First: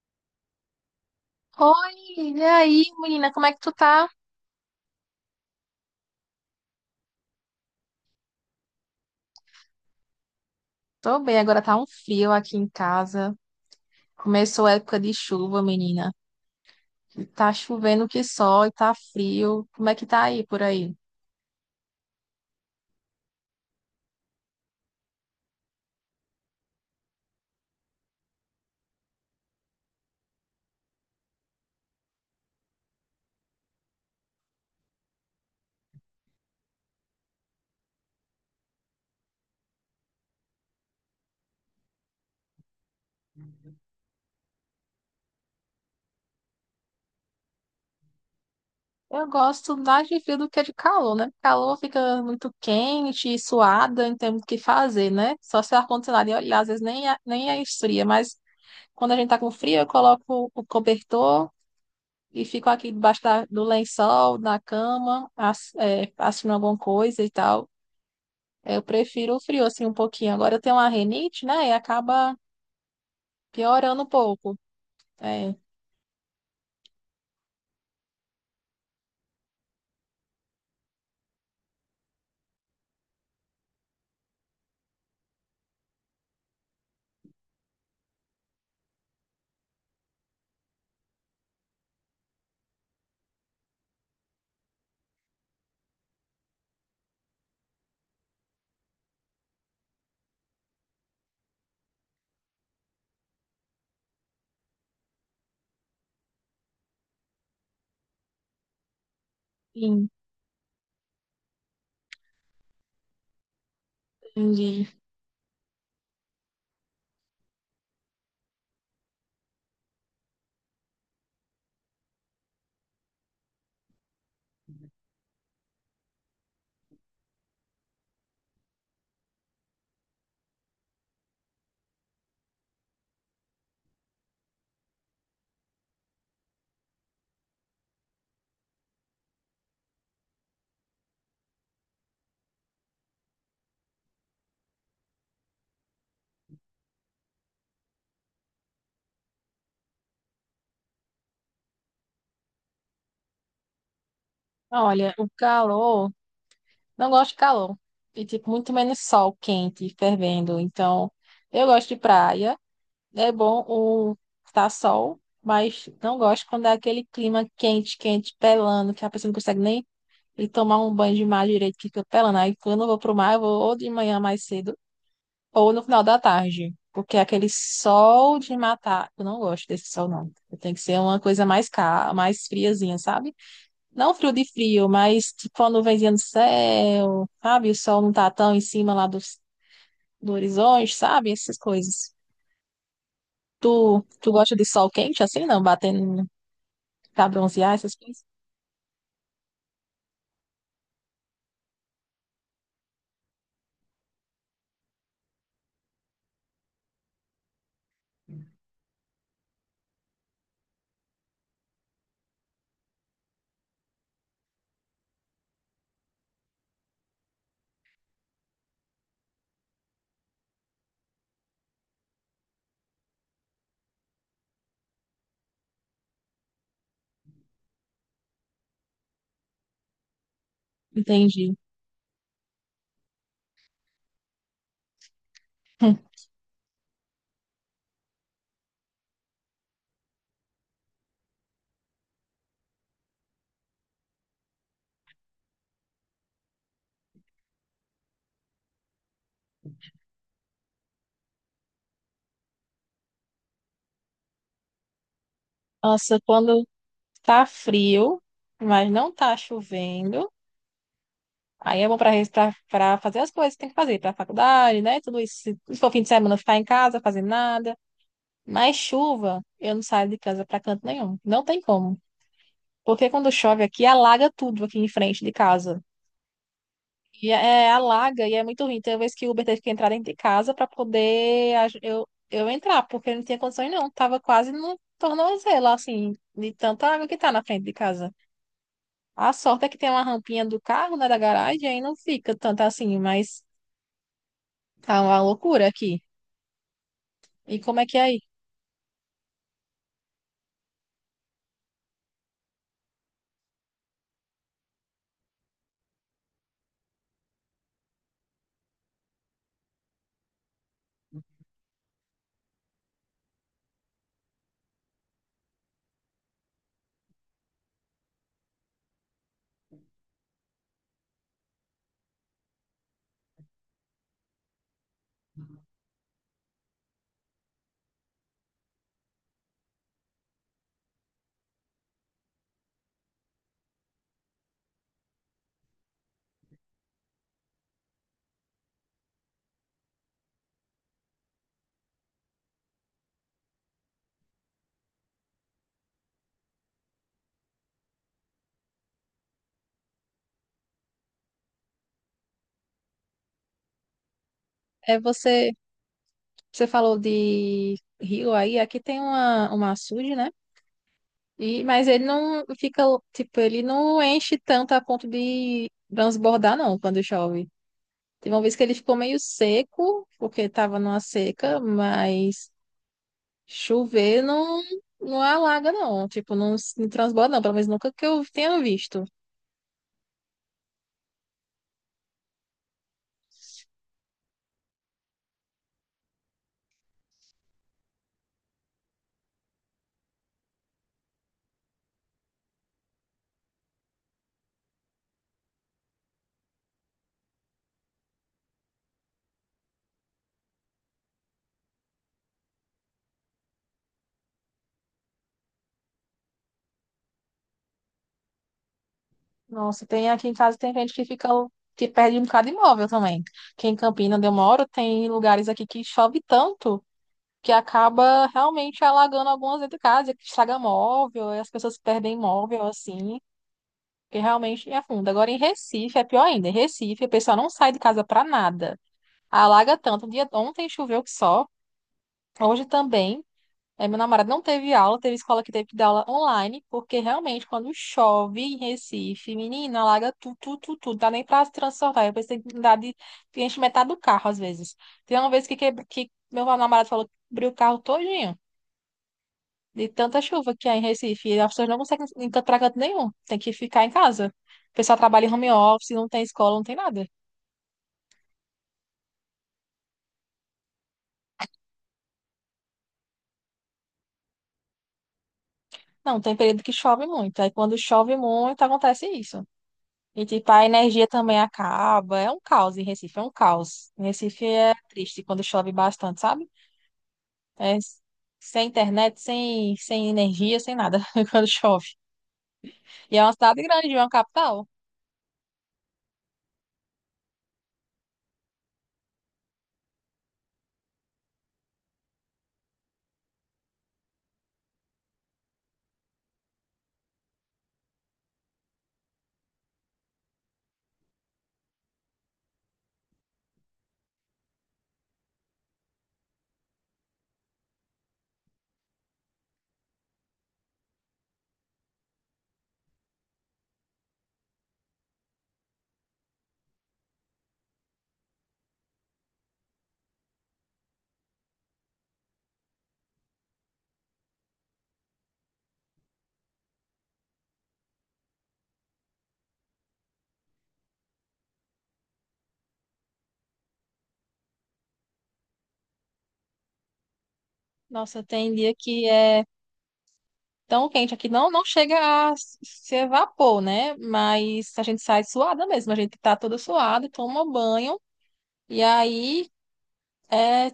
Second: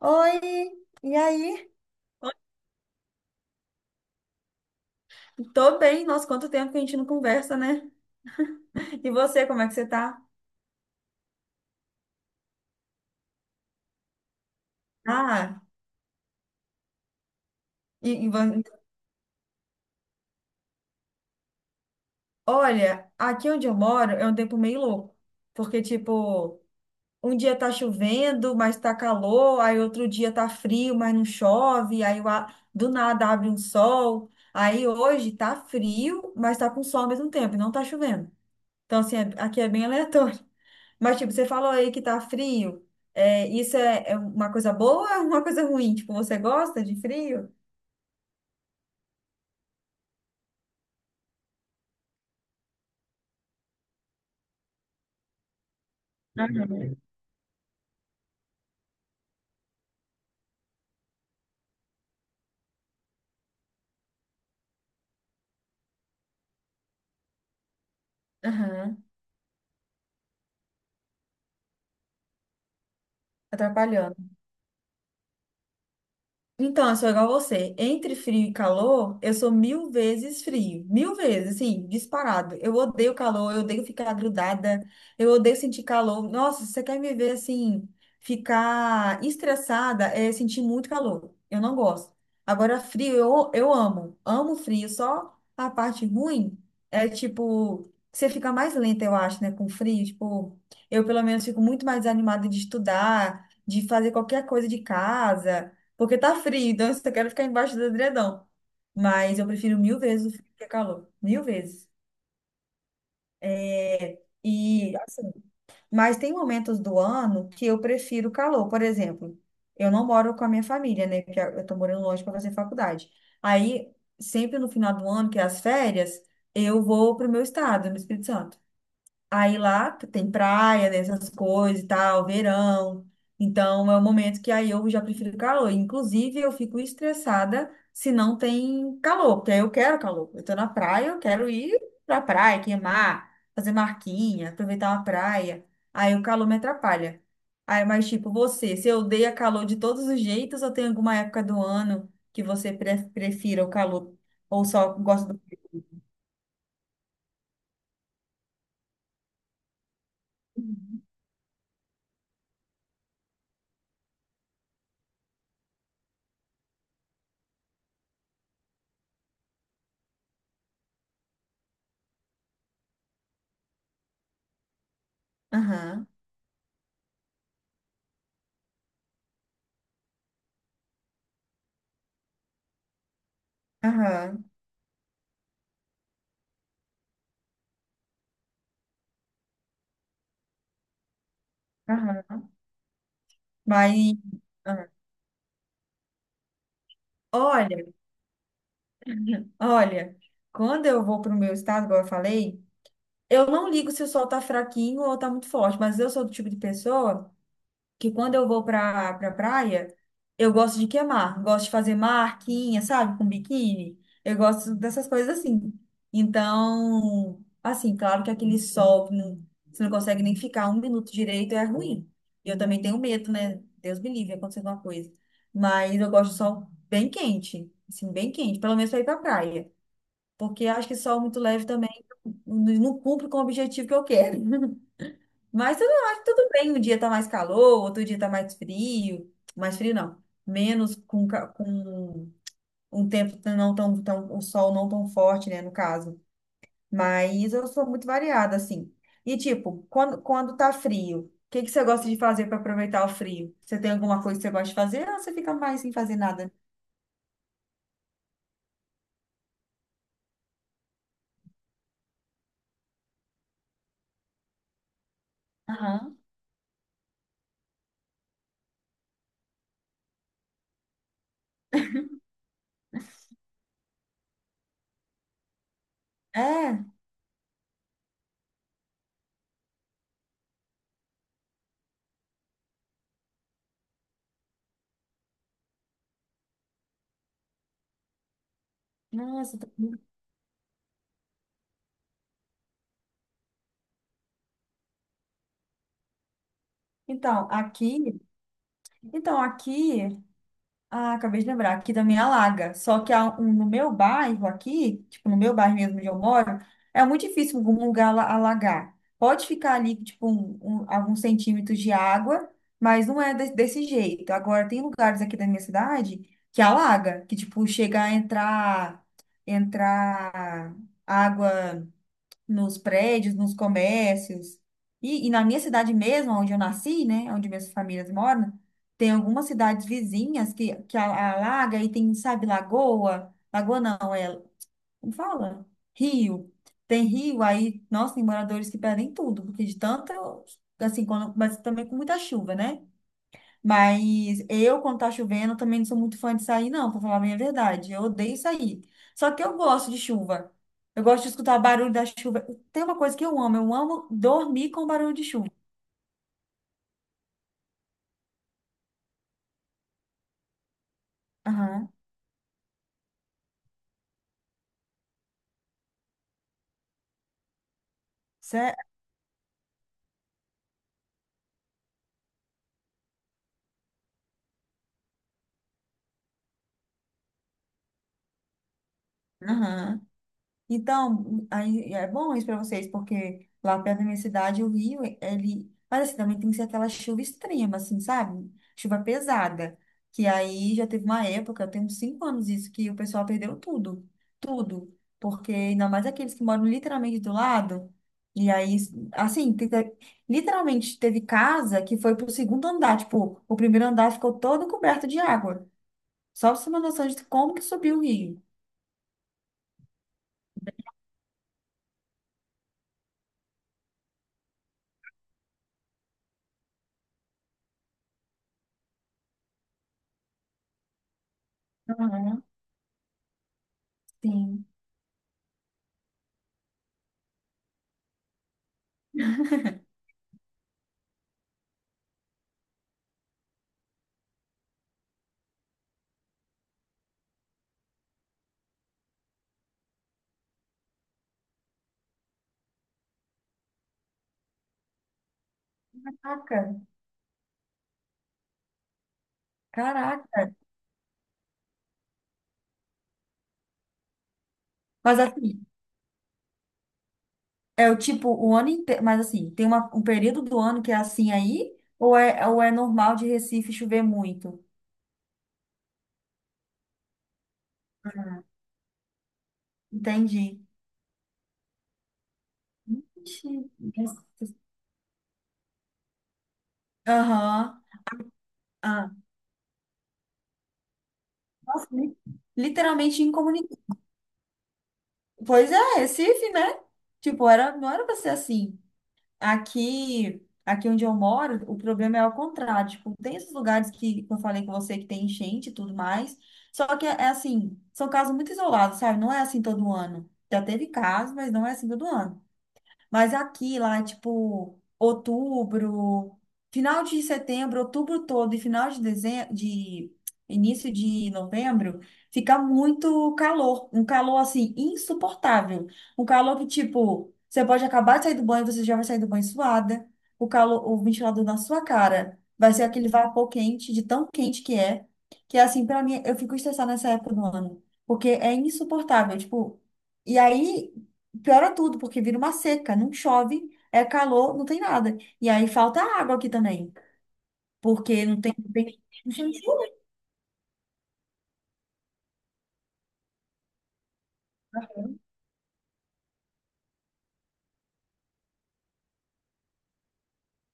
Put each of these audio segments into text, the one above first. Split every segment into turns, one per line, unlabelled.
Oi, e aí?
Oi, e aí, menina, como é que tu tá?
Tô bem, nossa, quanto tempo que a gente não conversa, né? E você, como é que você tá?
Tô bem, agora tá um frio aqui em casa. Começou a época de
Ah,
chuva, menina. Tá chovendo
e,
que
e van-
só e tá frio. Como é que tá aí por aí?
olha, aqui onde eu moro é um tempo meio louco, porque, tipo, um dia tá chovendo, mas tá calor, aí outro dia tá frio, mas não chove, aí do nada abre um sol, aí hoje tá frio, mas tá com sol ao mesmo tempo, e não tá chovendo. Então, assim, aqui é bem aleatório. Mas, tipo, você falou aí que tá frio. É, isso é, é uma coisa boa ou é uma coisa ruim? Tipo, você gosta de frio?
Eu gosto mais de frio do que de calor, né? Calor fica muito quente, suada, não tem muito o que fazer, né? Só se o ar-condicionado e olhar, às vezes
Aham.
nem, nem é esfria, mas quando a gente tá com frio, eu coloco o cobertor e fico aqui debaixo do lençol, na cama, assistindo alguma coisa e tal. Eu
Aham.
prefiro o frio, assim, um pouquinho. Agora eu tenho uma rinite, né? E acaba piorando um
Atrapalhando.
pouco. É,
Então, eu sou igual a você. Entre frio e calor, eu sou mil vezes frio. Mil vezes, assim, disparado. Eu odeio calor, eu odeio ficar grudada, eu odeio sentir calor. Nossa, se você quer me ver assim, ficar estressada, é sentir muito calor. Eu não gosto. Agora, frio, eu amo. Amo frio. Só a parte ruim é, tipo, você fica mais lenta, eu acho, né, com frio. Tipo, eu pelo menos fico muito mais animada de estudar, de fazer qualquer coisa de casa. Porque tá frio, então eu só quero ficar embaixo do edredom. Mas eu prefiro mil
sim,
vezes o frio que é calor. Mil vezes. É,
entendi.
e assim, mas tem momentos do ano que eu prefiro calor. Por exemplo, eu não moro com a minha família, né? Porque eu tô morando longe para fazer faculdade. Aí, sempre no final do ano, que é as férias, eu vou pro meu estado, no Espírito Santo. Aí lá tem praia, né, essas coisas e tal, verão. Então é o momento que aí eu já prefiro calor. Inclusive, eu fico estressada se não tem calor, porque aí eu quero calor. Eu tô na praia, eu quero ir pra praia, queimar, fazer marquinha, aproveitar uma praia. Aí o calor me atrapalha. Aí, mas tipo, você, se odeia calor de todos os jeitos, ou tem alguma época do ano que você prefira o calor? Ou só
Olha, o
gosta do frio?
calor, não gosto de calor. E, tipo, muito menos sol quente, fervendo. Então, eu gosto de praia. É bom o tá sol, mas não gosto quando é aquele clima quente, quente, pelando, que a pessoa não consegue nem ir tomar um banho de mar direito, que fica pelando. Aí, quando eu vou pro mar, eu vou ou de manhã mais cedo ou no final
Aham,
da tarde, porque é aquele sol de matar, eu não gosto desse sol, não. Tem que ser uma coisa mais friazinha, sabe? Não frio
aham,
de frio, mas tipo uma nuvenzinha no céu, sabe? O sol não tá tão em cima lá do horizonte, sabe? Essas coisas.
aham.
Tu,
Mas
tu gosta de
ah,
sol quente assim, não? Batendo pra bronzear,
olha,
essas coisas?
olha, quando eu vou para o meu estado, igual eu falei, eu não ligo se o sol tá fraquinho ou tá muito forte, mas eu sou do tipo de pessoa que quando eu vou pra praia, eu gosto de queimar. Gosto de fazer marquinha, sabe? Com biquíni. Eu gosto dessas coisas assim. Então, assim, claro que aquele sol, que não, você não consegue nem ficar um minuto direito, é ruim. E eu também tenho medo, né? Deus me livre, acontecer alguma coisa. Mas eu gosto de sol bem quente, assim, bem quente, pelo menos pra ir pra praia. Porque acho que sol muito
Entendi.
leve também não cumpre com o objetivo que eu quero. Mas eu acho que tudo bem. Um dia tá mais calor, outro dia tá mais frio. Mais frio não. Menos com, com um tempo não tão, o sol não tão forte, né, no caso. Mas eu sou muito variada, assim. E tipo, quando tá frio, o que que você gosta de fazer para aproveitar o frio? Você tem alguma coisa que você gosta de fazer ou você fica mais sem fazer
Nossa,
nada?
quando tá frio, mas não tá chovendo. Aí é bom para fazer as coisas que tem que fazer, para faculdade, né? Tudo isso. Se for fim de
Aham.
semana, ficar em casa, fazer nada. Mas chuva, eu não saio de casa para canto nenhum. Não tem como. Porque quando chove aqui, alaga tudo aqui em frente de casa.
É?
É, alaga e é muito ruim. Tem uma vez que o Uber teve que entrar dentro de casa para poder eu entrar, porque não tinha condições não. Tava quase no tornozelo, assim, de tanta água que tá na frente de casa. A
Nossa,
sorte é
tá-
que tem uma rampinha do carro, né, da garagem, aí não fica tanto assim, mas tá uma loucura aqui.
então,
E como é que é aí?
aqui, então aqui ah, acabei de lembrar, aqui também alaga. Só que no meu bairro aqui, tipo, no meu bairro mesmo onde eu moro, é muito difícil algum lugar alagar. Pode ficar ali, tipo, alguns centímetros de água, mas não é desse jeito. Agora, tem lugares aqui da minha cidade que alaga, que, tipo, chega a entrar, entrar água nos prédios, nos comércios. E na minha cidade mesmo, onde eu nasci, né, onde minhas famílias moram, tem algumas cidades vizinhas que alaga e tem, sabe, lagoa. Lagoa não, é, como fala? Rio. Tem rio, aí, nossa, tem moradores que perdem tudo, porque de tanto, assim, quando, mas também com muita chuva, né? Mas eu, quando tá chovendo, também não sou muito fã de sair, não, pra falar bem a verdade. Eu odeio sair. Só que eu gosto de chuva. Eu gosto de escutar barulho da chuva. Tem uma coisa que eu amo dormir com
É
barulho de chuva.
você, você falou de rio aí, aqui tem uma açude, né? E, mas
Aham.
ele não fica, tipo, ele não enche tanto a ponto de transbordar, não, quando chove. Teve uma vez que ele
Sério?
ficou meio seco, porque tava numa seca, mas chover não, não alaga, não. Tipo, não, não transborda, não, pelo menos nunca que eu tenha visto.
Então, aí é bom isso para vocês, porque lá perto da minha cidade, o rio, ele. Mas assim, também tem que ser aquela chuva extrema, assim, sabe? Chuva pesada. Que aí já teve uma época, eu tenho uns 5 anos isso, que o pessoal perdeu tudo. Tudo. Porque ainda mais aqueles que moram literalmente do lado. E aí, assim, literalmente teve casa que foi pro segundo andar. Tipo, o primeiro andar ficou todo coberto de água. Só pra você ter uma noção de como que subiu o rio.
Nossa, tem aqui em casa tem gente que fica que perde um bocado de imóvel também. Que em Campina, onde eu moro, tem lugares aqui que chove tanto que acaba realmente alagando algumas dentro de casa, que estraga móvel, e as pessoas perdem
Aham,
móvel assim, que
sim.
realmente afunda. Agora em Recife é pior ainda. Em Recife, o pessoal não sai de casa pra nada. Alaga tanto. Um dia ontem choveu que só, hoje também. É, meu namorado não teve aula, teve escola que teve que dar aula online, porque realmente quando chove em Recife, menina, alaga tudo, tudo, tudo, tudo, dá nem pra se transportar. Eu pensei que dá de que enche metade do carro às vezes. Tem uma vez que meu
Caraca.
namorado falou que cobriu o carro todinho, de tanta
Caraca.
chuva que há em Recife, e as pessoas não conseguem encantar pra canto nenhum, tem que ficar em casa. O pessoal
Mas
trabalha em home
assim,
office, não tem escola, não tem nada.
é o tipo, o ano inteiro. Mas assim, tem uma, um período do ano que é assim aí? Ou é normal de Recife chover muito?
Não, tem período que chove muito, aí quando chove muito acontece isso. E, tipo,
Entendi.
a energia também acaba. É um caos em Recife, é um
Ixi,
caos. Em
nossa.
Recife é triste quando chove bastante, sabe? É
Aham.
s- sem
Ah,
internet, sem energia, sem nada quando chove.
nossa,
E
literalmente
é uma cidade grande,
incomunicável.
é uma capital.
Pois é, Recife, né? Tipo, era, não era pra ser assim. Aqui, onde eu moro, o problema é ao contrário. Tipo, tem esses lugares que eu falei com você que tem enchente e tudo mais. Só que é assim, são casos muito isolados, sabe? Não é assim todo ano. Já teve casos, mas não é assim todo ano. Mas aqui, lá, é tipo, outubro, final de setembro, outubro todo e final de dezembro, de início de novembro, fica muito calor. Um calor, assim, insuportável. Um calor que, tipo, você pode acabar de sair do banho, você já vai sair do banho suada. O calor, o ventilador na sua cara vai ser aquele vapor quente, de tão quente que é. Que, assim, pra mim, eu fico estressada nessa época do ano. Porque é insuportável, tipo... E aí, piora tudo, porque vira uma seca, não chove, é calor, não tem nada. E aí falta água aqui também,
Nossa,
porque
tem
não
dia
tem,
que
não
é
tem chuva.
tão quente aqui, não, não chega ser vapor, né? Mas a gente sai suada mesmo, a gente tá toda suada, toma banho, e aí é,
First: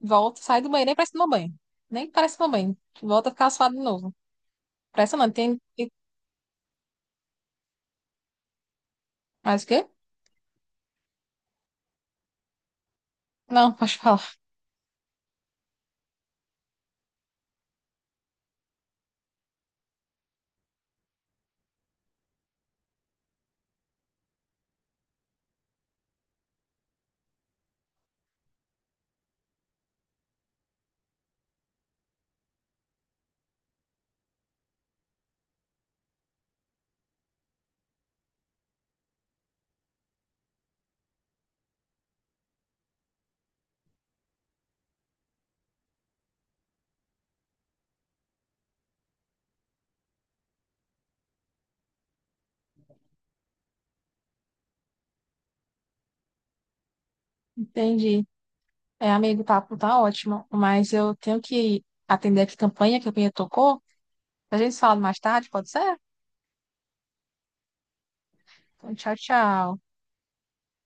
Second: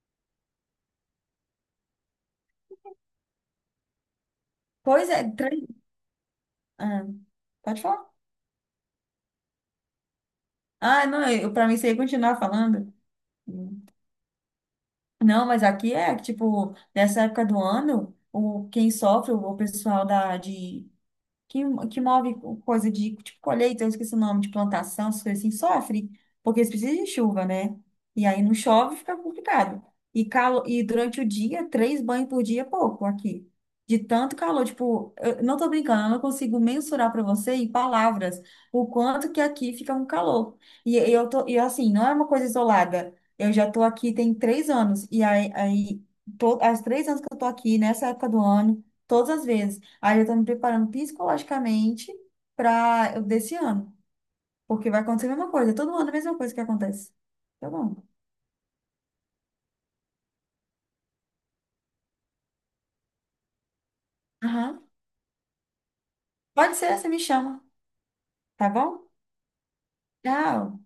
volta, sai do banheiro nem parece tomar banho. Nem parece tomar banho. Volta a ficar suado de novo.
Pois é,
Impressionante. Tem,
ah, pode falar.
mas o quê?
Ah, não, eu, pra mim você ia continuar falando.
Não,
Hum.
pode falar.
Não, mas aqui é, tipo, nessa época do ano, o, quem sofre, o pessoal da, de, que, que move coisa de tipo colheita, eu esqueci o nome, de plantação, essas coisas assim, sofre, porque eles precisam de chuva, né? E aí não chove, fica complicado. E, calo, e durante o dia, 3 banhos por dia é pouco aqui. De tanto calor, tipo, eu não tô brincando, eu não consigo mensurar para você em palavras o quanto que aqui fica um calor. E eu tô, e assim, não é uma coisa isolada. Eu já tô aqui tem 3 anos, as 3 anos que eu tô aqui, nessa época do ano, todas as vezes. Aí eu tô me preparando psicologicamente para desse ano, porque vai acontecer a mesma coisa, todo ano a mesma coisa que acontece. Tá bom?
Entendi. É, amigo, o papo tá ótimo, mas eu tenho que atender aqui campanha, que a campanha tocou. A gente se
Aham.
fala mais tarde, pode ser?
Pode ser, você me chama, tá
Então,
bom?
tchau, tchau.
Tchau.